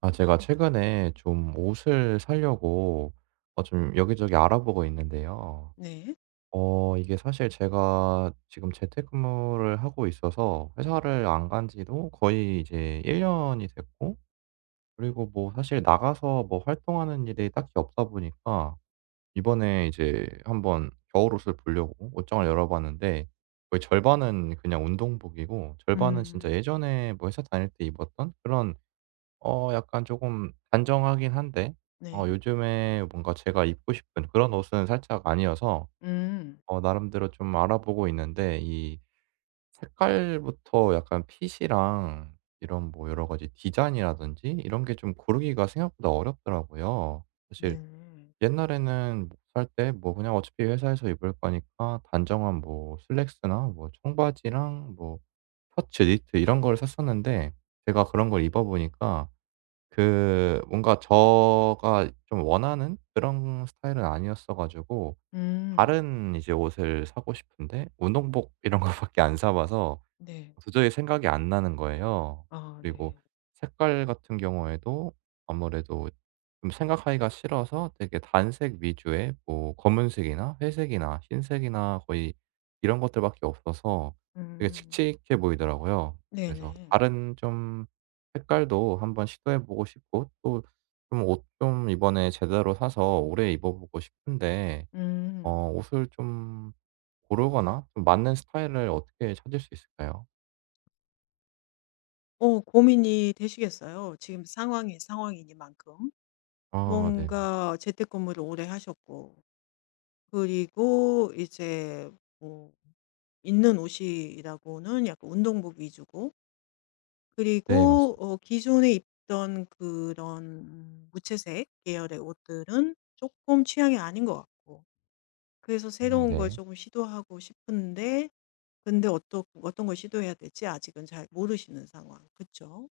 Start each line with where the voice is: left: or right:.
right: 아, 제가 최근에 좀 옷을 사려고 좀 여기저기 알아보고 있는데요.
left: 네.
right: 이게 사실 제가 지금 재택근무를 하고 있어서 회사를 안 간 지도 거의 이제 1년이 됐고, 그리고 뭐 사실 나가서 뭐 활동하는 일이 딱히 없다 보니까 이번에 이제 한번 겨울옷을 보려고 옷장을 열어봤는데, 거의 절반은 그냥 운동복이고 절반은 진짜
left: 음.
right: 예전에 뭐 회사 다닐 때 입었던 그런, 약간 조금 단정하긴 한데
left: 네.
right: 요즘에 뭔가 제가 입고 싶은 그런 옷은 살짝 아니어서
left: 음.
right: 나름대로 좀 알아보고 있는데, 이 색깔부터 약간 핏이랑 이런 뭐 여러 가지 디자인이라든지 이런 게 좀 고르기가 생각보다 어렵더라고요. 사실
left: 네.
right: 옛날에는 뭐살때 뭐 그냥 어차피 회사에서 입을 거니까 단정한 뭐 슬랙스나 뭐 청바지랑 뭐 셔츠, 니트 이런 걸 샀었는데, 제가 그런 걸 입어 보니까 그 뭔가 제가 좀 원하는 그런 스타일은 아니었어 가지고
left: 음.
right: 다른 이제 옷을 사고 싶은데, 운동복 이런 거밖에 안 사 봐서
left: 네.
right: 도저히 생각이 안 나는 거예요.
left: 아,
right: 그리고
left: 네.
right: 색깔 같은 경우에도 아무래도 좀 생각하기가 싫어서 되게 단색 위주의 뭐 검은색이나 회색이나 흰색이나 거의 이런 것들밖에 없어서 되게
left: 음.
right: 칙칙해 보이더라고요. 그래서
left: 네네.
right: 다른 좀 색깔도 한번 시도해 보고 싶고, 또 좀 옷 좀 이번에 제대로 사서 오래 입어보고 싶은데,
left: 음.
right: 옷을 좀 고르거나 좀 맞는 스타일을 어떻게 찾을 수 있을까요?
left: 고민이 되시겠어요. 지금 상황이 상황이니만큼.
right: 아, 네네.
left: 뭔가 재택근무를 오래 하셨고, 그리고 이제 뭐 입는 옷이라고는 약간 운동복 위주고,
right: 네,
left: 그리고
right: 맞습니다.
left: 기존에 입던 그런 무채색 계열의 옷들은 쪼끔 취향이 아닌 것 같고, 그래서
right: 음,
left: 새로운 걸
right: 네.
left: 조금 시도하고 싶은데, 근데 어떤 걸 시도해야 될지 아직은 잘 모르시는 상황. 그쵸?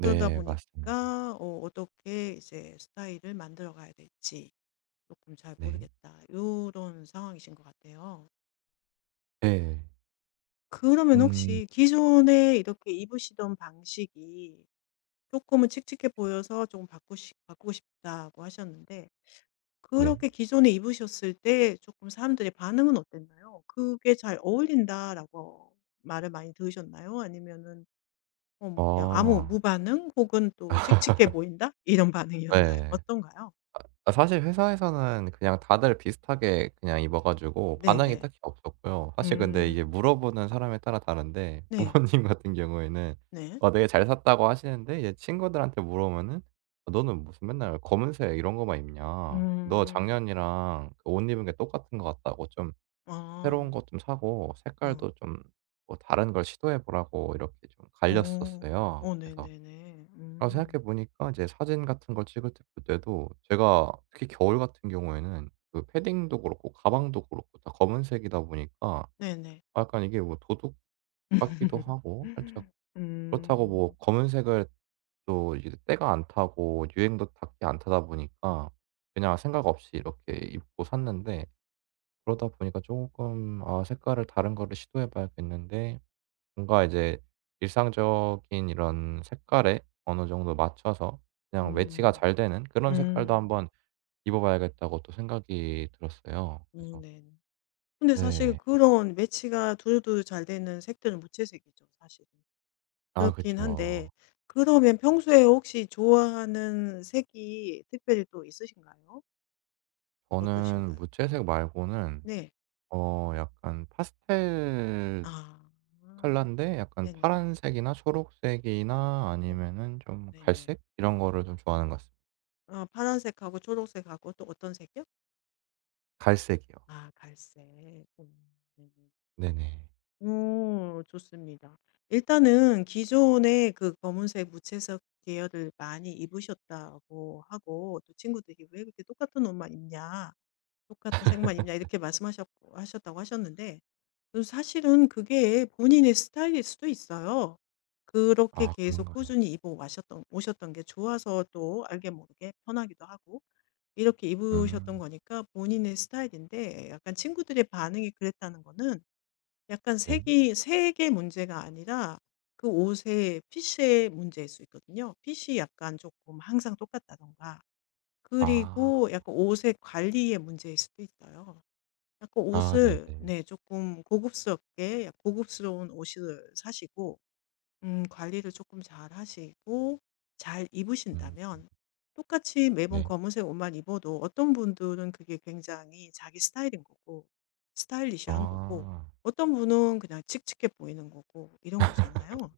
left: 그러다
right: 맞습니다.
left: 보니까 어 어떻게 이제 스타일을 만들어 가야 될지 조금 잘
right: 네.
left: 모르겠다. 이런 상황이신 것 같아요.
right: 네.
left: 그러면
right: 음,
left: 혹시 기존에 이렇게 입으시던 방식이 조금은 칙칙해 보여서 조금 바꾸시 바꾸고 싶다고 하셨는데,
right: 네.
left: 그렇게 기존에 입으셨을 때 조금 사람들의 반응은 어땠나요? "그게 잘 어울린다."라고 말을 많이 들으셨나요? 아니면은 뭐 그냥 아무
right: 어,
left: 무반응 혹은 또 "칙칙해 보인다." 이런 반응이었나요?
right: 예.
left: 어떤가요?
right: 아, 사실 회사에서는 그냥 다들 비슷하게 그냥 입어 가지고 반응이
left: 네네.
right: 딱히 없었고요. 사실 근데 이게
left: 음.
right: 물어보는 사람에 따라 다른데,
left: 네.
right: 부모님 같은 경우에는
left: 네.
right: 되게 잘 샀다고 하시는데, 이제 친구들한테 물어보면은 "아, "너는 무슨 맨날 검은색 이런 거만 입냐. 너
left: 음.
right: 작년이랑 그옷 입은 게 똑같은 것 같다."고, 좀 새로운
left: 아.
right: 것 좀 사고
left: 어.
right: 색깔도 좀 뭐 다른 걸 시도해 보라고, 이렇게 좀
left: 어.
right: 갈렸었어요.
left: 어
right: 그래서
left: 네네네.
right: 아,
left: 음.
right: 생각해 보니까 이제 사진 같은 걸 찍을 때 때도 제가, 특히 겨울 같은 경우에는 그 패딩도 그렇고 가방도 그렇고 다 검은색이다 보니까
left: 네네.
right: 아, 약간 이게 뭐 도둑 같기도 하고 살짝. 그렇다고 뭐,
left: 음.
right: 검은색을 또 이제 때가 안 타고 유행도 닿히안 타다 보니까 그냥 생각 없이 이렇게 입고 샀는데, 그러다 보니까 조금 아, 색깔을 다른 거를 시도해 봐야겠는데, 뭔가 이제 일상적인 이런 색깔에 어느 정도 맞춰서 그냥 매치가 잘 되는 그런 색깔도
left: 음.
right: 한번 입어 봐야겠다고 또 생각이 들었어요. 그래서.
left: 네. 근데 사실
right: 네.
left: 그런 매치가 두루두루 잘 되는 색들은 무채색이죠, 사실은.
right: 아,
left: 그렇긴 한데,
right: 그쵸.
left: 그러면 평소에 혹시 좋아하는 색이 특별히 또 있으신가요?
right: 저는
left: 어떠신가요? 어.
right: 무채색 말고는
left: 네.
right: 약간 파스텔
left: 아.
right: 컬러인데, 약간
left: 네네.
right: 파란색이나 초록색이나
left: 어
right: 아니면은 좀
left: 네네.
right: 갈색 이런 거를 좀 좋아하는 것 같습니다.
left: 아, 파란색하고 초록색하고 또 어떤 색이요?
right: 갈색이요.
left: 아, 갈색. 네네.
right: 네네.
left: 오, 좋습니다. 일단은 기존에 그 검은색 무채색 계열을 많이 입으셨다고 하고, 또 친구들이 "왜 그렇게 똑같은 옷만 입냐. 똑같은 색만 입냐." 이렇게 말씀하셨고 하셨다고 하셨는데, 그 사실은 그게 본인의 스타일일 수도 있어요. 그렇게
right: 아,
left: 계속
right: 그런가요?
left: 꾸준히 입어 와셨던 오셨던 게 좋아서 또 알게 모르게 편하기도 하고 이렇게 입으셨던
right: 음,
left: 거니까 본인의 스타일인데, 약간 친구들의 반응이 그랬다는 거는 약간
right: 네.
left: 색이 색의 문제가 아니라 그 옷의 핏의 문제일 수 있거든요. 핏이 약간 조금 항상 똑같다든가
right: 아.
left: 그리고 약간 옷의 관리의 문제일 수도 있어요. 약간
right: 아,
left: 옷을
right: 네네.
left: 네 조금 고급스럽게 고급스러운 옷을 사시고 관리를 조금 잘 하시고 잘
right: 음,
left: 입으신다면 똑같이 매번
right: 네.
left: 검은색 옷만 입어도 어떤 분들은 그게 굉장히 자기 스타일인 거고 스타일리시한 거고,
right: 아,
left: 어떤 분은 그냥 칙칙해 보이는 거고 이런 거잖아요.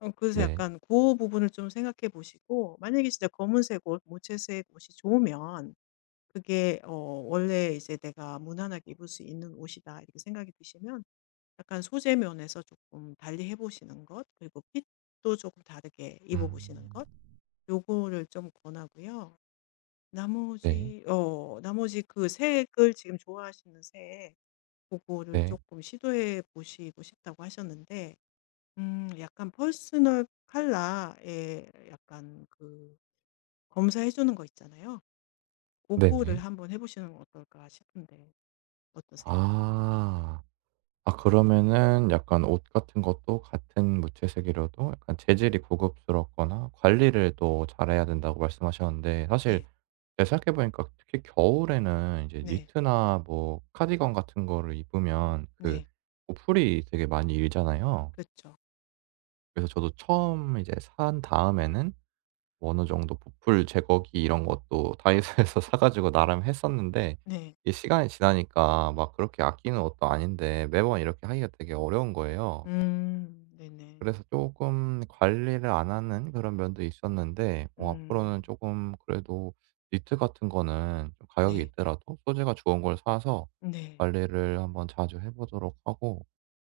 left: 어 그래서
right: 네.
left: 약간 그 부분을 좀 생각해 보시고, 만약에 진짜 검은색 옷, 무채색 옷이 좋으면 그게 어 원래 이제 '내가 무난하게 입을 수 있는 옷이다.' 이렇게 생각이 드시면 약간 소재 면에서 조금 달리 해 보시는 것, 그리고 핏도 조금 다르게 입어 보시는
right: 음,
left: 것, 요거를 좀 권하고요.
right: 네.
left: 나머지 그 색을 지금 좋아하시는 색, 그거를
right: 네.
left: 조금 시도해 보시고 싶다고 하셨는데, 약간 퍼스널 컬러에 약간 그 검사해 주는 거 있잖아요. 그거를
right: 네네.
left: 한번 해 보시는 건 어떨까 싶은데, 어떠세요?
right: 아. 아, 그러면은 약간 옷 같은 것도, 같은 무채색이라도 약간 재질이 고급스럽거나 관리를 또 잘해야 된다고 말씀하셨는데, 사실
left: 네.
right: 제가 생각해 보니까 특히 겨울에는 이제
left: 네.
right: 니트나 뭐 카디건 같은 거를 입으면 그
left: 네.
right: 보풀이 되게 많이 일잖아요.
left: 그렇죠.
right: 그래서 저도 처음 이제 산 다음에는 뭐 어느 정도 부풀 제거기 이런 것도 다이소에서 사 가지고 나름 했었는데,
left: 네.
right: 이 시간이 지나니까 막 그렇게 아끼는 옷도 아닌데 매번 이렇게 하기가 되게 어려운 거예요.
left: 음. 네네.
right: 그래서 조금 관리를 안 하는 그런 면도 있었는데, 앞으로는
left: 음.
right: 조금 그래도 니트 같은 거는 좀 가격이
left: 네.
right: 있더라도 소재가 좋은 걸 사서
left: 네.
right: 관리를 한번 자주 해 보도록 하고,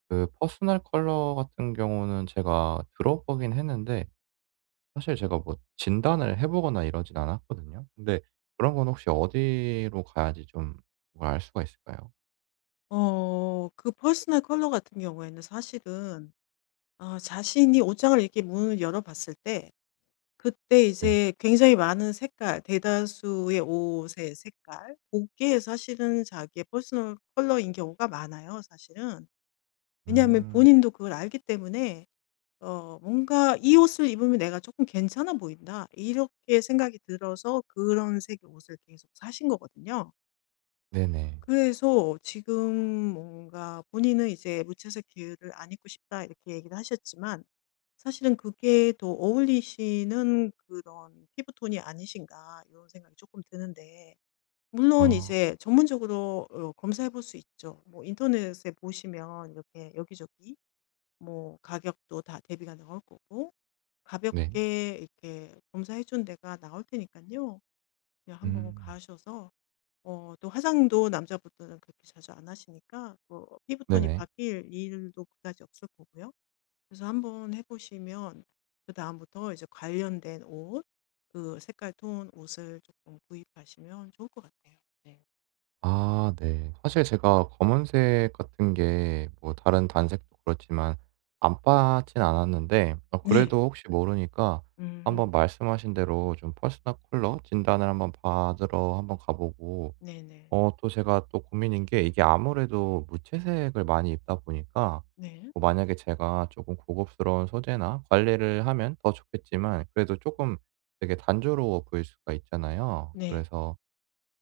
right: 그 퍼스널 컬러 같은 경우는 제가 들어 보긴 했는데 사실 제가 뭐 진단을 해 보거나 이러진 않았거든요. 근데 그런 건 혹시 어디로 가야지 좀 그걸 알 수가 있을까요?
left: 그 퍼스널 컬러 같은 경우에는 사실은 아 자신이 옷장을 이렇게 문을 열어 봤을 때 그때
right: 네.
left: 이제 굉장히 많은 색깔, 대다수의 옷의 색깔, 고게 사실은 자기의 퍼스널 컬러인 경우가 많아요, 사실은. 왜냐하면
right: 음.
left: 본인도 그걸 알기 때문에 뭔가 '이 옷을 입으면 내가 조금 괜찮아 보인다.' 이렇게 생각이 들어서 그런 색의 옷을 계속 사신 거거든요.
right: 네네.
left: 그래서 지금 뭔가 본인은 이제 무채색 계열을 안 입고 싶다 이렇게 얘기를 하셨지만 사실은 그게 더 어울리시는 그런 피부톤이 아니신가, 이런 생각이 조금 드는데, 물론
right: 아,
left: 이제 전문적으로 어, 검사해 볼 수 있죠. 뭐 인터넷에 보시면 이렇게 여기저기 뭐 가격도 다 대비가 나올 거고
right: 네.
left: 가볍게 이렇게 검사해 준 데가 나올 테니까요. 그냥 한번
right: 음.
left: 가셔서 어 또 화장도 남자분들은 그렇게 자주 안 하시니까 뭐 피부톤이
right: 네네.
left: 바뀔 일도 그다지 없을 거고요. 그래서 한번 해 보시면 그다음부터 이제 관련된 옷, 그 색깔 톤 옷을 조금 구입하시면 좋을 것 같아요. 네.
right: 아, 네. 사실 제가 검은색 같은 게 뭐 다른 단색도 그렇지만 안 빠진 않았는데,
left: 네.
right: 그래도 혹시 모르니까 한번
left: 음.
right: 말씀하신 대로 좀 퍼스널 컬러 진단을 한번 받으러 한번 가 보고,
left: 네네.
right: 또 제가 또 고민인 게, 이게 아무래도 무채색을 많이 입다 보니까
left: 네.
right: 뭐 만약에 제가 조금 고급스러운 소재나 관리를 하면 더 좋겠지만 그래도 조금 되게 단조로워 보일 수가 있잖아요.
left: 네.
right: 그래서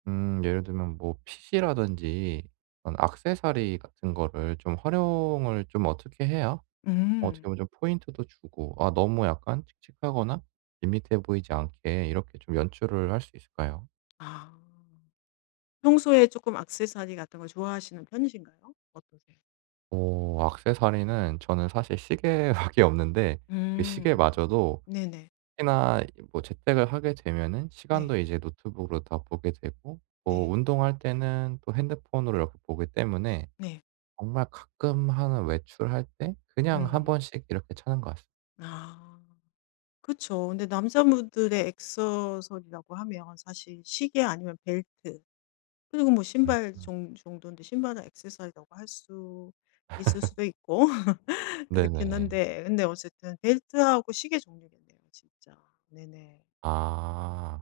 right: 예를 들면 뭐 핏이라든지 그런 액세서리 같은 거를 좀 활용을 좀 어떻게 해야, 어떻게
left: 음.
right: 보면 좀 포인트도 주고 아, 너무 약간 칙칙하거나 밋밋해 보이지 않게 이렇게 좀 연출을 할 수 있을까요?
left: 아. 평소에 조금 액세서리 같은 걸 좋아하시는 편이신가요? 어떠세요?
right: 액세서리는 저는 사실 시계밖에 없는데, 그
left: 음.
right: 시계마저도
left: 네네.
right: 특히나 뭐 재택을 하게 되면은 시간도
left: 네.
right: 이제 노트북으로 다 보게 되고 뭐
left: 네.
right: 운동할 때는 또 핸드폰으로 이렇게 보기 때문에,
left: 네.
right: 정말 가끔 하는 외출할 때 그냥 한
left: 음.
right: 번씩 이렇게 차는 것 같습니다.
left: 아. 그쵸. 근데 남자분들의 액세서리라고 하면 사실 시계 아니면 벨트, 그리고 뭐 신발
right: 음음.
left: 종 정도인데, 신발은 액세서리라고 할 수 있을 수도 있고 그렇긴
right: 네네.
left: 한데, 근데 어쨌든 벨트하고 시계 종류겠네요, 진짜. 네네.
right: 아.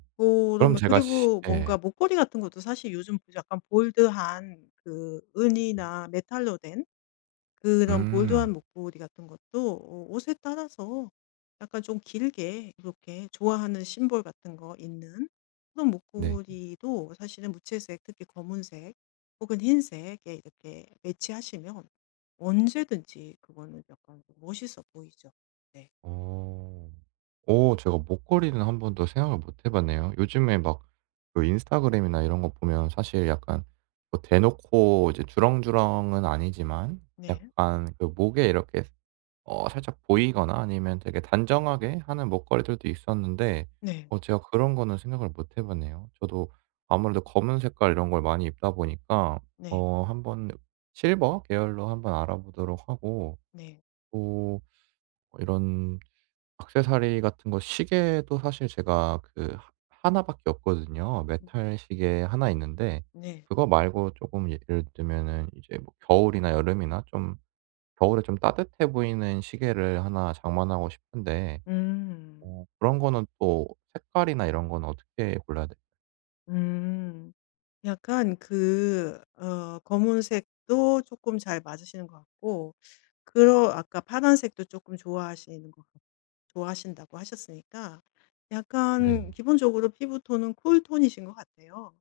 right: 그럼
left: 그러면
right: 제가 시
left: 그리고
right: 예.
left: 뭔가 목걸이 같은 것도 사실 요즘 그 약간 볼드한 그 은이나 메탈로 된 그런
right: 음.
left: 볼드한 목도리 같은 것도 어 옷에 따라서 약간 좀 길게 이렇게 좋아하는 심볼 같은 거 있는 그런
right: 네.
left: 목도리도 사실은 무채색, 특히 검은색 혹은 흰색에 이렇게 매치하시면 언제든지 그거는 약간 좀 멋있어 보이죠. 네.
right: 어. 오, 제가 목걸이는 한 번도 생각을 못 해 봤네요. 요즘에 막 그 인스타그램이나 이런 거 보면 사실 약간 뭐, 대놓고 이제 주렁주렁은 아니지만
left: 네.
right: 약간 그 목에 이렇게 살짝 보이거나 아니면 되게 단정하게 하는 목걸이들도 있었는데,
left: 네.
right: 제가 그런 거는 생각을 못 해 봤네요. 저도 아무래도 검은 색깔 이런 걸 많이 입다 보니까
left: 네.
right: 한번 실버 계열로 한번 알아보도록 하고,
left: 네.
right: 또 이런 액세서리 같은 거, 시계도 사실 제가 그하나 밖에 없거든요. 메탈 시계 하나 있는데,
left: 네.
right: 그거 말고 조금 예를 들면은 이제 뭐 겨울이나 여름이나 좀, 겨울에 좀 따뜻해 보이는 시계를 하나 장만하고 싶은데,
left: 음.
right: 그런 거는 또 색깔이나 이런 건 어떻게 골라야 돼.
left: 음. 약간 그 어 검은색도 조금 잘 맞으시는 것 같고 그러 아까 파란색도 조금 좋아하시는 것 좋아하신다고 하셨으니까
right: 네.
left: 약간 기본적으로 피부톤은 쿨 톤이신 것 같아요.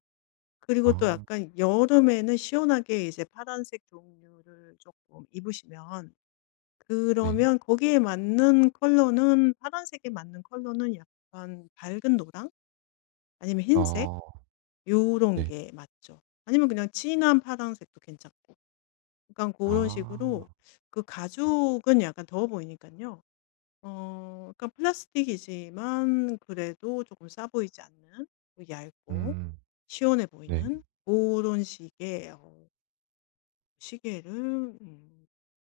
right: 아,
left: 그리고 또 약간 여름에는 시원하게 이제 파란색 종류를 조금 입으시면
right: 네.
left: 그러면 거기에 맞는 컬러는 파란색에 맞는 컬러는 약간 밝은 노랑 아니면 흰색,
right: 어,
left: 요런
right: 네.
left: 게 맞죠. 아니면 그냥 진한 파란색도 괜찮고. 약간 그런
right: 아.
left: 식으로 그 가죽은 약간 더워 보이니까요, 어 그러니까 플라스틱이지만 그래도 조금 싸 보이지 않는 또 얇고
right: 음.
left: 시원해
right: 네.
left: 보이는 그런 식의 어 시계를 음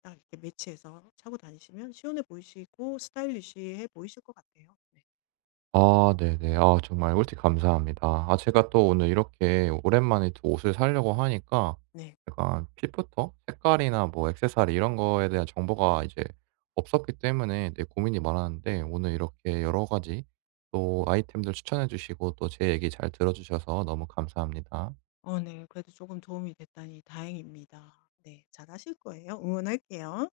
left: 딱 이렇게 매치해서 차고 다니시면 시원해 보이시고 스타일리시해 보이실 것 같아요. 네.
right: 아, 네네. 아, 정말 꿀팁 감사합니다. 아, 제가 또 오늘 이렇게 오랜만에 또 옷을 사려고 하니까
left: 네.
right: 약간 핏부터 색깔이나 뭐 액세서리 이런 거에 대한 정보가 이제 없었기 때문에 되게 고민이 많았는데, 오늘 이렇게 여러 가지 또 아이템들 추천해 주시고 또 제 얘기 잘 들어 주셔서 너무 감사합니다.
left: 어 네. 그래도 조금 도움이 됐다니 다행입니다. 네. 잘하실 거예요. 응원할게요.